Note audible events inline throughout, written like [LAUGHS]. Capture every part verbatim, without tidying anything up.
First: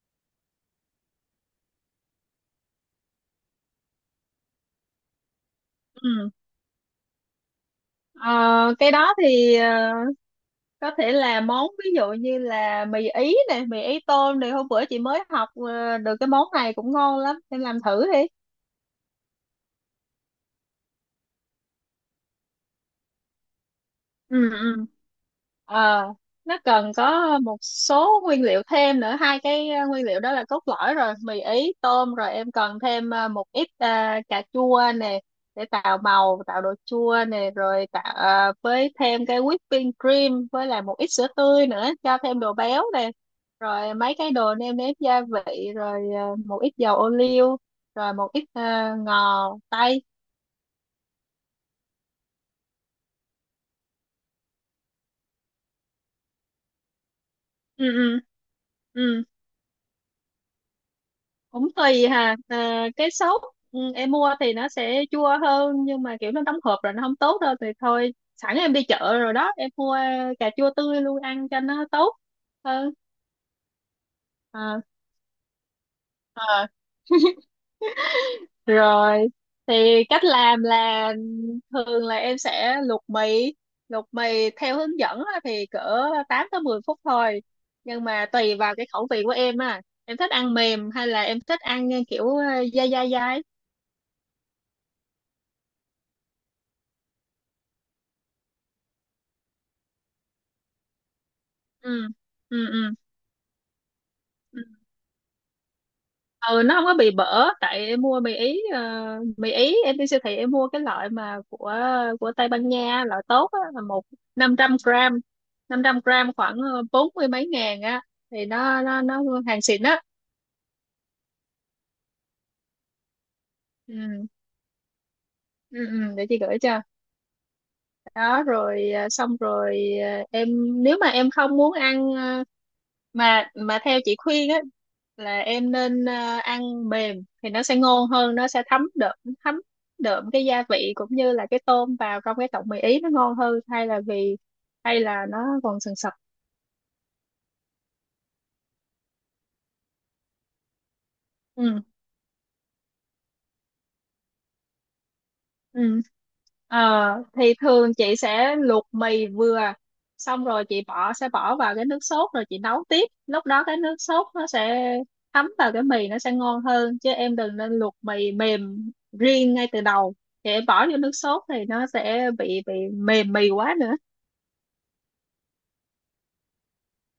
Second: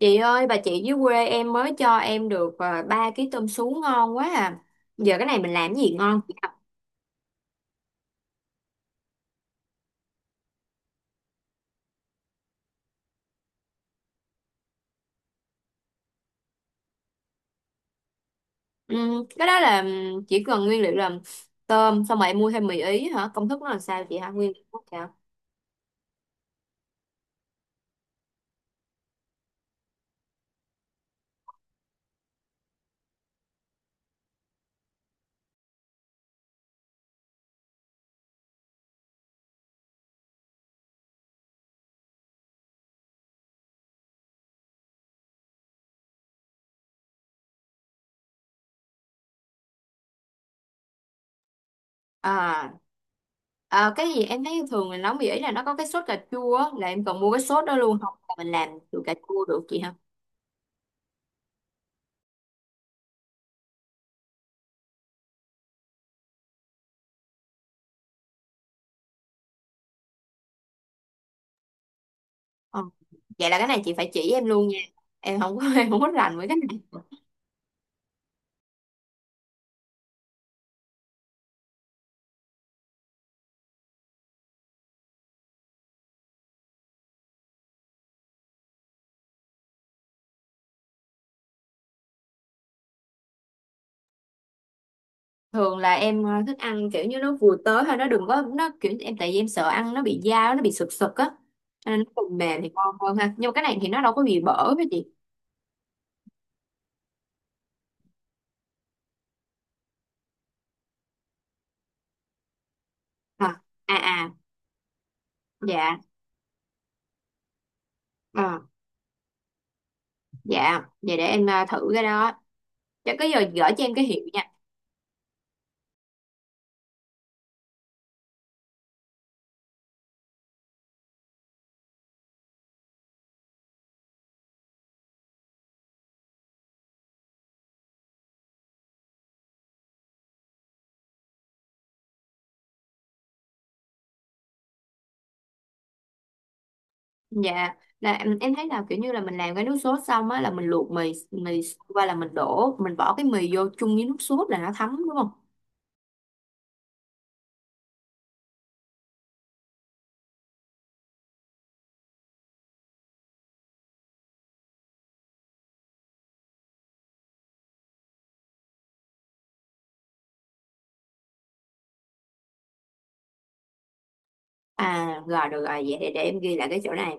Chị ơi, bà chị dưới quê em mới cho em được à, ba ký tôm sú ngon quá à. Giờ cái này mình làm cái gì ngon Ừ. chị ạ? Ờ, cái đó thì ờ, có thể là món ví dụ như là mì ý này, mì ý tôm này hôm bữa chị mới học ờ, được cái món này cũng ngon lắm, em làm thử đi. Ừm, cái đó là ừm, chỉ cần nguyên liệu là tôm, xong rồi em mua thêm mì ý hả? Công thức nó là sao chị hả? Ừ. Nguyên liệu nó Ừ. sao? Ờ, nó cần có một số nguyên liệu thêm nữa, hai cái ờ, nguyên liệu đó là cốt lõi rồi, mì ý tôm, rồi em cần thêm ờ, một ít ờ, cà chua nè, để tạo màu tạo độ chua nè, rồi tạo ờ, với thêm cái whipping cream với lại một ít sữa tươi nữa cho thêm đồ béo nè, rồi mấy cái đồ nêm nếm gia vị, rồi ờ, một ít dầu ô liu, rồi một ít ờ, ngò tây. À, à, cái gì, em thấy thường mình nấu mì ý là nó có cái sốt cà chua á, là em cần mua cái sốt đó Ừ. luôn không? Ừ. Là mình làm từ cà Ừ. chua được chị hả? Cũng tùy hà, à, cái sốt. Ừ, em mua thì nó sẽ chua hơn, nhưng mà kiểu nó đóng hộp rồi nó không tốt đâu, thì thôi sẵn em đi chợ rồi đó em mua cà chua tươi luôn ăn cho nó tốt Ờ, hơn. vậy là cái này chị phải chỉ em luôn nha. Ờ. Em không có [LAUGHS] em không có rành với cái Ờ. này. Rồi thì cách làm là thường là em sẽ luộc mì luộc mì theo hướng dẫn á thì cỡ tám tới mười phút thôi, nhưng mà tùy vào cái khẩu vị của em. À em thích ăn mềm hay là em thích ăn kiểu dai dai dai. Thường là em ờ, thích ăn kiểu như nó vừa tới thôi, nó đừng có, nó kiểu em tại vì em sợ ăn nó bị dao, nó bị sực sực á. Cho Ừ. nên nó còn Ừ. mềm thì Ừ. ngon hơn ha, nhưng mà cái này thì nó đâu có bị Ừ. bở với chị. Ừ, nó không có bị bở, tại em mua mì ý, ờ, mì ý em đi siêu thị em mua cái loại mà của của Tây Ban Nha loại À, tốt á, là à, một à, năm trăm gram, năm dạ, trăm gram khoảng ờ, bốn mươi mấy ngàn á, thì à, nó nó nó hàng xịn á. dạ vậy để em ờ, thử cái đó, cho cái, giờ gửi cho em cái hiệu Ừ. nha. Ừ. Ừ, để chị gửi cho. Đó, rồi, à, xong rồi, à, em nếu mà em không muốn ăn, à, mà mà theo chị khuyên á, là em nên à, ăn mềm thì nó sẽ ngon hơn, nó sẽ thấm đượm, thấm đượm cái gia vị cũng như là cái tôm vào trong cái tọng mì ý nó ngon hơn, hay là vì hay là nó còn sần sật. Dạ, là em, em thấy là kiểu như là mình làm cái nước sốt xong á, là mình luộc mì mì Ừ. qua, là mình đổ, mình bỏ cái mì vô chung với nước sốt là nó thấm đúng không? Ừ. Ờ, thì thường chị sẽ luộc mì vừa, xong rồi chị bỏ sẽ bỏ vào cái nước sốt, rồi chị nấu tiếp, lúc đó cái nước sốt nó sẽ thấm vào cái mì nó sẽ ngon hơn. Chứ em đừng nên luộc mì mềm riêng ngay từ đầu, chị bỏ vô nước sốt thì nó sẽ bị bị mềm mì quá nữa. À, rồi được rồi, vậy để, để em ghi lại cái chỗ này.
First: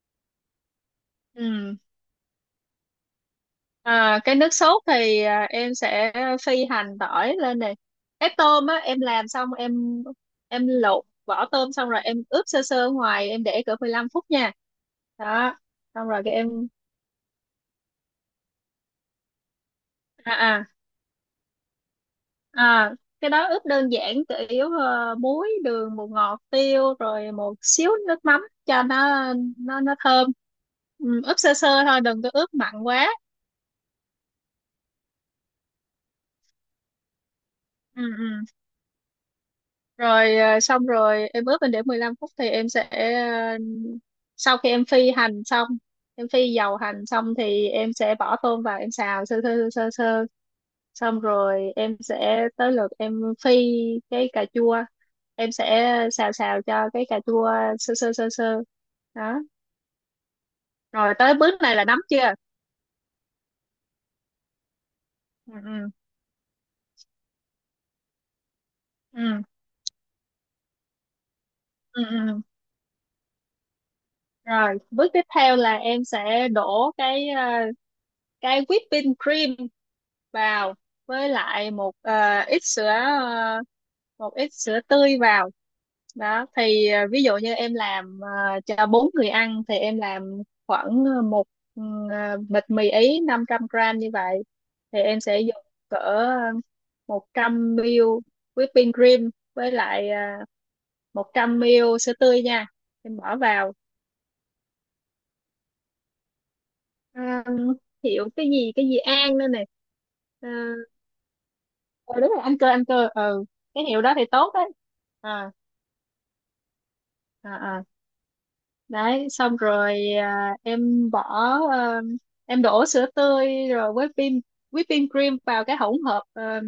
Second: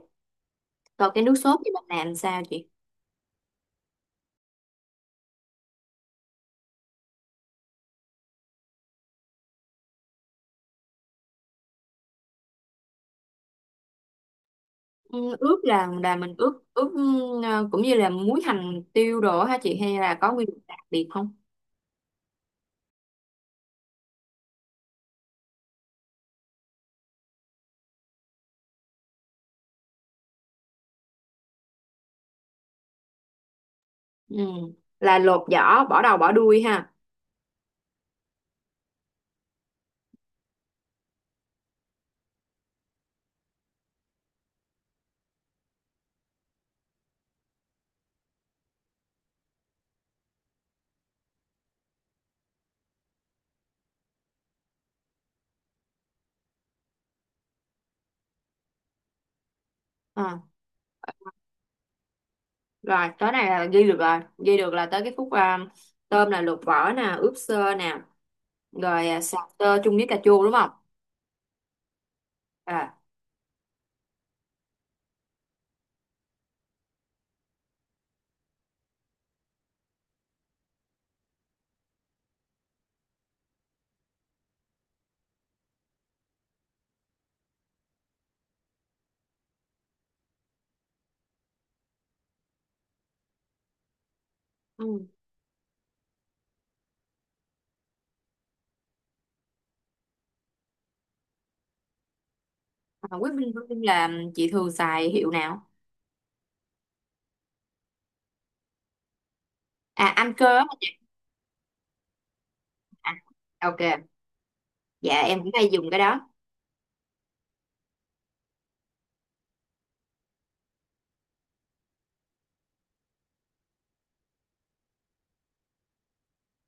Còn cái nước sốt thì Ừ. mình làm sao chị? À, cái nước sốt thì à, em sẽ phi hành tỏi lên này. Cái tôm á em làm xong em, em lột vỏ tôm xong rồi em ướp sơ sơ ngoài, em để cỡ mười lăm phút nha. Ừ, Đó. ướp là Xong là rồi cái mình ướp em. ướp Ờ, cũng như là muối, hành, tiêu, đồ hả chị, hay là à có nguyên liệu à đặc biệt không? à cái đó ướp đơn giản, chủ yếu ờ, muối, đường, bột ngọt, tiêu rồi một xíu nước mắm cho nó, nó nó thơm. Ừ, ướp sơ sơ thôi đừng có ướp mặn quá. Ừ. Là lột vỏ, bỏ đầu, bỏ đuôi ha? Ừ. Ừ. Rồi, à, xong rồi em ướp lên để mười lăm phút thì em sẽ, à, sau khi em phi hành xong, em phi dầu hành xong thì em sẽ bỏ tôm vào em xào sơ sơ sơ sơ, xong rồi em sẽ tới lượt em phi cái cà chua, em sẽ xào xào cho cái cà chua sơ sơ sơ sơ. Đó, Ờ, rồi tới bước này là nấm chưa. rồi tới này là ghi được rồi, ghi được là tới cái khúc ờ, Ừ. Ừ. tôm là lột vỏ nè, ướp sơ nè, rồi ờ, Ừ. xào tơ chung với cà chua đúng không? Ừ. Ừ. À, Rồi bước tiếp theo là em sẽ đổ cái à, cái whipping cream vào, với lại một, ờ, ít sữa ờ, một ít sữa tươi vào. Đó thì ờ, ví dụ như em làm ờ, cho bốn người ăn thì em làm khoảng ờ, một, ừ, ờ, bịch mì ý năm trăm gram như vậy, thì ừ. em sẽ dùng cỡ một trăm mi li lít whipping cream với lại, uh, một trăm mi li lít sữa tươi nha. À, Em Quyết bỏ Minh vào, Vương là chị thường xài hiệu nào? à, hiệu cái gì, cái gì An nữa nè. À, anh Ờ, cơ á. ờ, Đúng rồi, anh cơ, anh cơ. Ừ, À, ok, cái hiệu đó thì tốt đấy. dạ em cũng Ờ. hay dùng cái đó. À. À. Đấy, xong rồi, à, em bỏ, ờ, em đổ sữa tươi rồi với pin whipping cream vào cái hỗn hợp ờ,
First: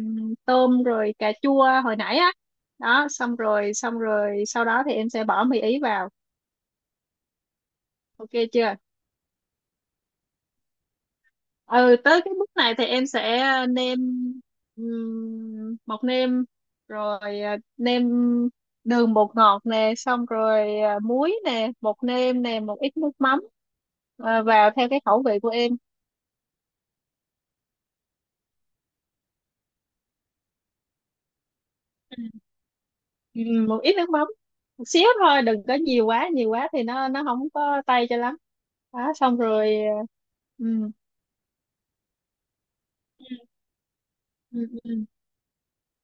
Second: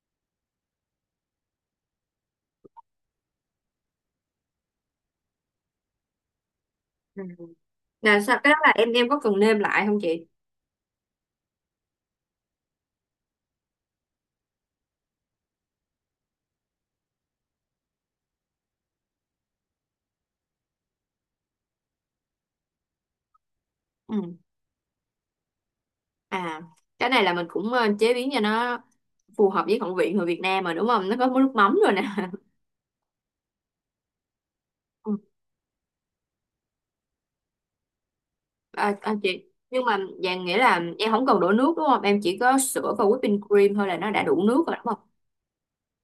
tôm rồi cà chua hồi nãy á. Đó, xong rồi, xong rồi, sau đó thì em sẽ bỏ mì ý vào. Ừ. Là Ok sao, cái đó là chưa. em, em có cần nêm lại không chị? Ừ, tới cái bước này thì em sẽ nêm, um, bột nêm, rồi à, nêm đường bột ngọt nè, xong rồi à, muối nè, bột nêm nè, một ít nước mắm, Ừ. à, vào theo cái khẩu vị của em. À, cái này là mình cũng ờ, chế biến cho nó phù hợp với khẩu vị người Việt Nam mà đúng không? Nó có món nước mắm rồi nè. [LAUGHS] Ừ, một ít nước mắm, một xíu Ừ. thôi đừng có nhiều quá, nhiều quá thì nó nó không có tay cho lắm. À, Đó, à, xong chị, rồi. nhưng mà ờ, dạng nghĩa là ừ. em không cần đổ nước đúng không? Em chỉ có sữa và whipping cream thôi là nó đã đủ nước Ừ. rồi đúng không? Ừ.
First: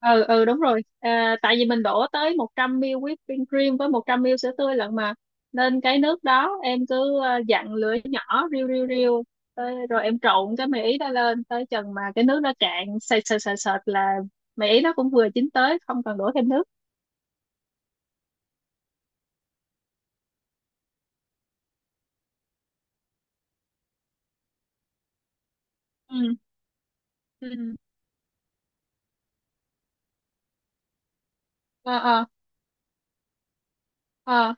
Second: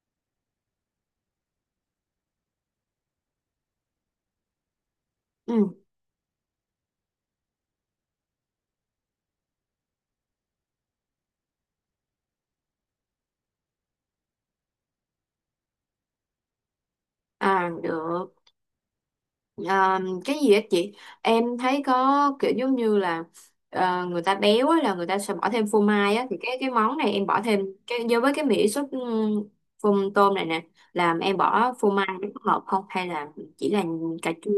Ừ. Ừ, đúng rồi, à, tại vì mình đổ tới một trăm mi li lít whipping cream với một trăm mi li lít sữa tươi lận mà, Ừ. nên cái nước đó em cứ ờ, dặn lửa nhỏ riu riu riu tới, rồi em trộn cái mì ý đó lên tới chừng mà cái nước nó cạn sệt sệt sệt sệt là mì ý nó cũng vừa chín tới, không cần đổ thêm nước. À được. À, cái gì á chị? Em thấy có kiểu giống như là ờ, người ta béo á, là người ta sẽ bỏ thêm phô mai á, Ừ. thì cái cái món này em bỏ thêm Ừ. cái do với cái mỹ sốt, ừm, phô tôm này nè, làm em bỏ phô Ờ. mai Ờ. nó có hợp không, hay là chỉ là cà chua? Ờ.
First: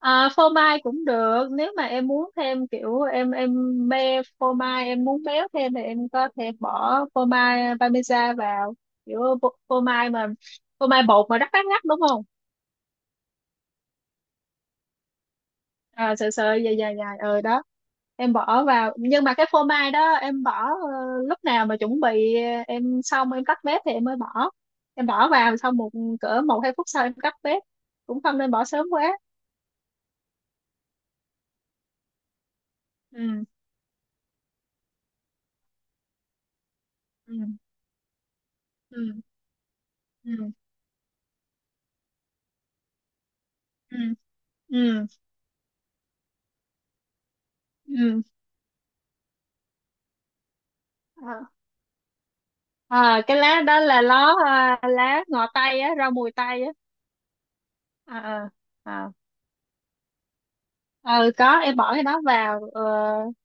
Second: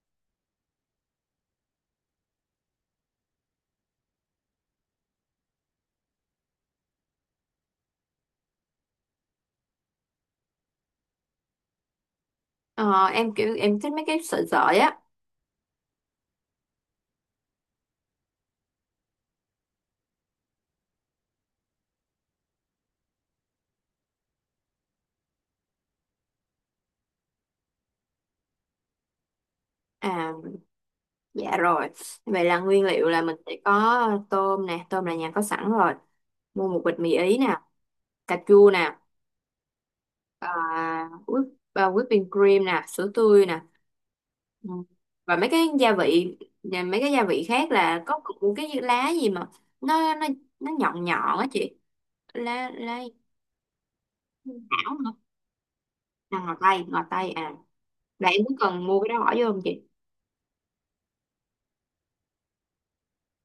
À, phô mai cũng được, nếu mà em muốn thêm kiểu em, em mê phô mai, em muốn béo thêm thì em có thể bỏ phô mai parmesan vào, kiểu phô, phô mai mà, phô mai bột mà rắc rắc rắc đúng không. Ờ, em kiểu em thích mấy cái sợi sợi á. À, sợi sợi dài dài dài ờ đó, em bỏ vào, nhưng mà cái phô mai đó em bỏ ờ, lúc nào mà chuẩn bị ờ, em xong em tắt bếp thì em mới bỏ, em bỏ vào xong, một cỡ một hai phút sau em tắt bếp, cũng không nên bỏ sớm quá. À, dạ rồi. Vậy là nguyên liệu là Ừ. mình sẽ có tôm nè, tôm là nhà có sẵn rồi, mua một bịch mì Ừ. ý nè, cà chua nè, Ừ. Ừ. à, whip, à, whipping cream nè, sữa tươi nè. Ừ. Ừ. Ừ. Ừ. Và mấy cái gia vị, và mấy cái gia vị khác là có Ừ. một cái lá gì mà nó nó nó nhọn nhọn á à, chị, lá lá à, cái lá đó là ló, à, thảo hả? lá ngò tây á, rau mùi À, ngò tây á. tây ngò tây à, À. là em cũng cần mua À. cái À. đó bỏ vô không chị? Ừ, có, em bỏ cái đó vào ờ,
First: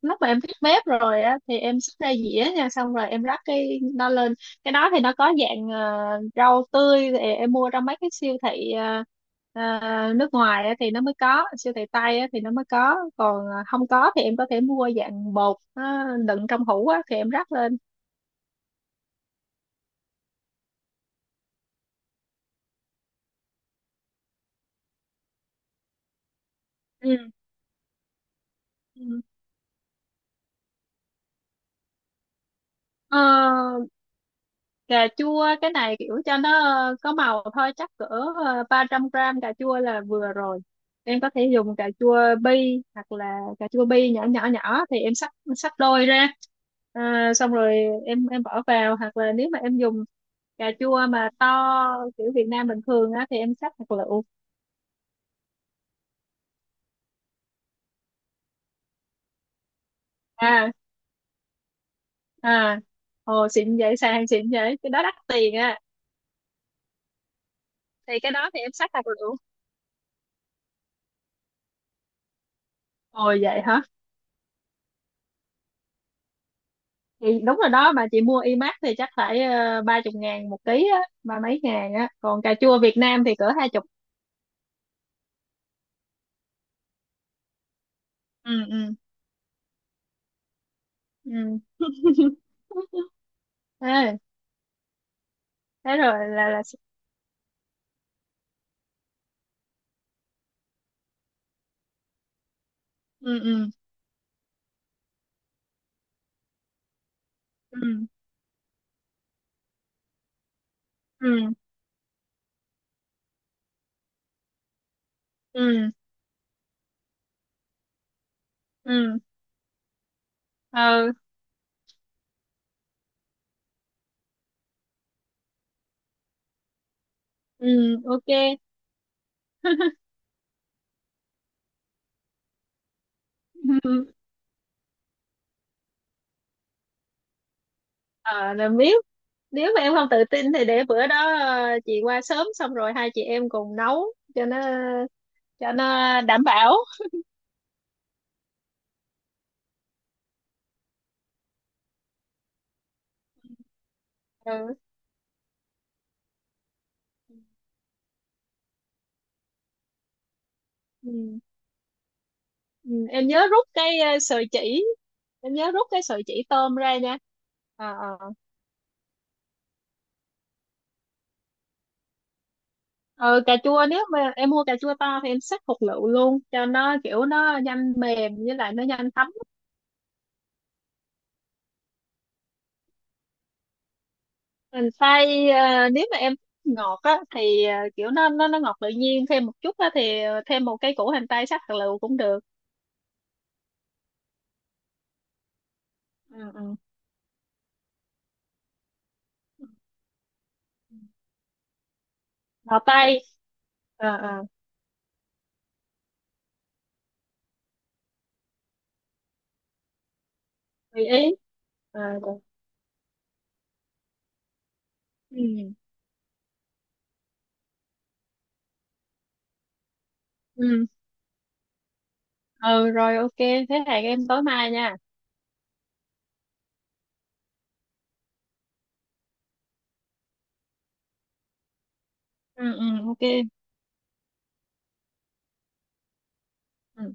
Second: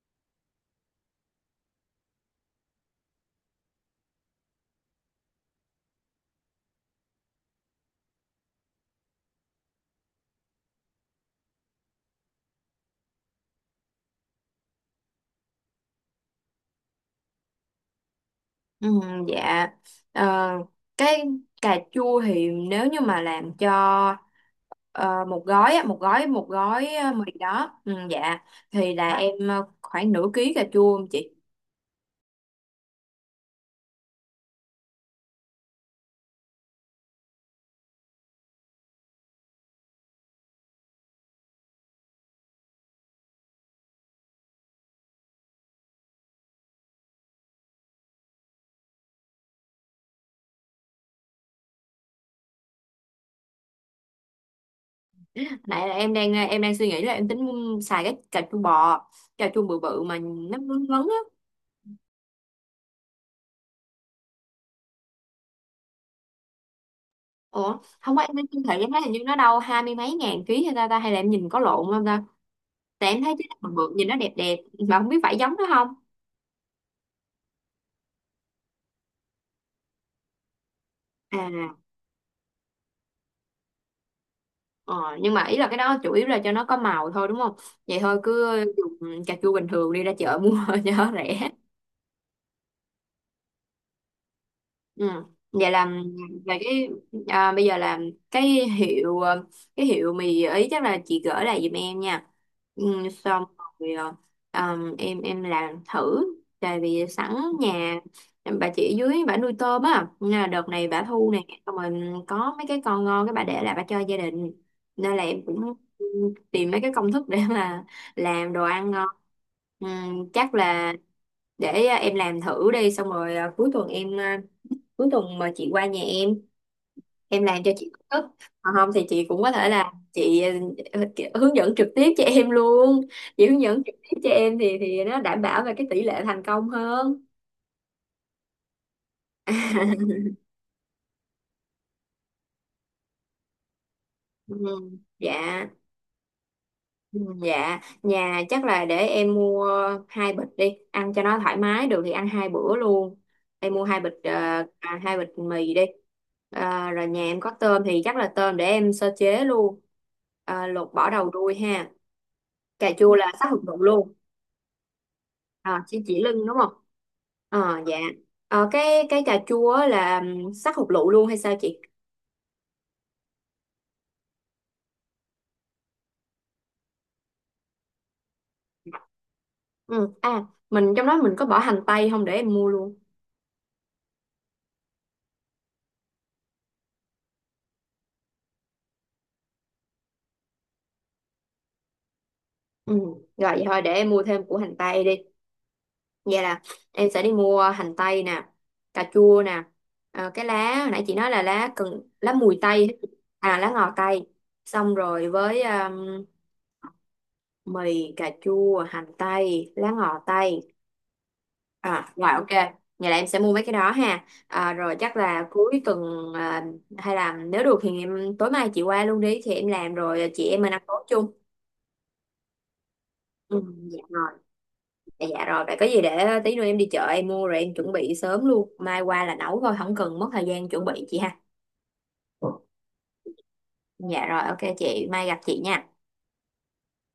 lúc mà em tắt bếp rồi á, thì em xúc ra dĩa nha, xong rồi em rắc cái đó lên. Cái đó thì nó có dạng ờ, rau tươi thì em mua trong mấy cái siêu thị ờ, ờ, nước ngoài á, thì nó mới có, siêu thị Tây á, thì nó mới có, còn ờ, không có thì em có thể mua dạng bột nó đựng trong hũ á, thì em rắc lên. Ừ, dạ. Ờ, cái cà chua thì nếu như mà làm cho ờ, một gói á, một gói một gói ờ, Ừ. mì đó, ừ, dạ, thì là Ừ. em ờ, khoảng nửa ký cà chua không chị? Ờ, Cà chua cái này kiểu cho nó ờ, có màu thôi, chắc cỡ ờ, ba trăm gram cà chua là vừa rồi. Em có thể dùng cà chua bi, hoặc là cà chua bi nhỏ nhỏ nhỏ thì em cắt, cắt đôi ra. À, xong rồi em em bỏ vào, hoặc là nếu mà em dùng cà chua mà to kiểu Việt Nam bình thường á thì em cắt hạt lựu. Nãy là em đang em đang suy nghĩ là em tính xài cái cà chua bò, cà chua bự bự mà nó À, ngấn ngấn á. à, ồ, xịn vậy, sàng xịn vậy, cái đó đắt tiền á. Ủa, Thì không có, cái em thấy đó thì siêu em thị, em cắt thấy hạt hình như nó lựu. đâu hai mươi mấy ngàn ký, hay ta ta hay là em nhìn có lộn không ta? Tại em Ồ, thấy cái vậy bự hả? bự nhìn nó đẹp đẹp, mà không biết phải giống nó không. Thì đúng rồi đó, mà chị mua imac thì chắc phải ờ, ba chục ngàn một ký á, ba mấy À. ngàn á, còn cà chua Việt Nam thì cỡ hai chục. Ờ, nhưng mà ý là cái đó chủ yếu là cho nó có màu thôi đúng không? Vậy thôi cứ Ừ. Ừ. dùng cà chua bình thường đi, ra chợ mua [LAUGHS] cho nó Ừ. rẻ. [LAUGHS] Ê, Ừ. Vậy là thế rồi là về là cái, à, bây giờ là cái hiệu, ờ, cái hiệu mì ý chắc là chị gửi lại giùm em nha, ừ, Ừ. xong Ừ. rồi ờ, ờm, em em làm thử, tại vì sẵn nhà Ừ. em- bà chị dưới, bà nuôi tôm á nên là đợt này bà thu Ừ. nè, xong rồi có mấy cái con ngon cái bà để lại, bà cho gia đình, nên là em Ừ. cũng Ừ. tìm mấy cái công thức để mà làm đồ ăn ngon. Ừ. Ừ, chắc là Ờ. để à, em làm thử đi, xong rồi à, cuối tuần em, ờ, cuối tuần mà chị qua nhà em em làm cho chị Ừ, cất. ok. Còn không thì chị cũng có thể là chị ờ, kiểu hướng dẫn trực tiếp cho em luôn, chị hướng dẫn trực tiếp cho [LAUGHS] em thì thì nó đảm bảo về cái tỷ lệ thành công hơn. ờ là biết. Nếu mà em không tự [LAUGHS] tin thì để bữa đó ờ, chị qua sớm xong rồi hai chị em cùng nấu cho Ừ, nó dạ. cho nó đảm bảo. Ừ, dạ nhà chắc là để em mua hai bịch đi ăn cho nó thoải mái, được thì ăn hai bữa luôn, em mua hai bịch ờ, Ừ. à, hai bịch mì đi. Ờ, rồi nhà em có tôm thì chắc là tôm để em sơ chế luôn. Ờ, lột bỏ đầu Ừ. đuôi ha, cà Ừ, chua em là nhớ sát hợp rút dụng cái luôn. ờ, sợi chỉ em nhớ À, rút cái chỉ sợi chỉ chỉ lưng đúng không? tôm ra nha. Ờ À. dạ. Ờ. Ờ, cái cái cà chua á là ừm, sát hột lựu luôn hay sao chị? Ờ, cà chua nếu mà em mua cà chua to thì em xắt hột lựu luôn, cho nó kiểu nó nhanh mềm với lại nó nhanh thấm. Ừ à, mình trong đó mình có bỏ hành tây không, để em mua luôn? Mình xay, ờ, nếu mà em thích ngọt á thì ờ, kiểu nó nó nó ngọt tự nhiên thêm một chút á thì ờ, thêm một cái củ hành tây xắt hạt lựu cũng được. Ừ, rồi vậy thôi để em mua thêm củ hành tây đi. Vậy Ừ. là Ừ. em sẽ đi mua hành tây nè, cà chua nè, ờ, cái lá hồi nãy chị nói là lá cần, lá mùi Ngò tây. tây. À, lá ngò ờ tây. ờ Xong rồi với ừm, mì, cà chua, hành tây, lá ngò tây. Tùy ý. Ờ, À, rồi được. ok. Vậy là em sẽ mua mấy cái đó ha. À, rồi chắc là Ừ. cuối tuần, à, hay là nếu được thì em, tối mai chị qua luôn đi thì em làm, rồi à, chị em mình ăn Ừ. tối chung. Ừ, rồi, ok, Ừ, thế dạ hẹn em rồi. tối mai nha. Dạ, dạ rồi. Vậy có gì để tí nữa em đi chợ em mua rồi em chuẩn bị sớm luôn. Mai qua là nấu thôi, không cần mất thời gian chuẩn bị chị ha. Ừ. Ừ, ok. Dạ rồi, ok chị. Mai gặp chị nha. Ừ.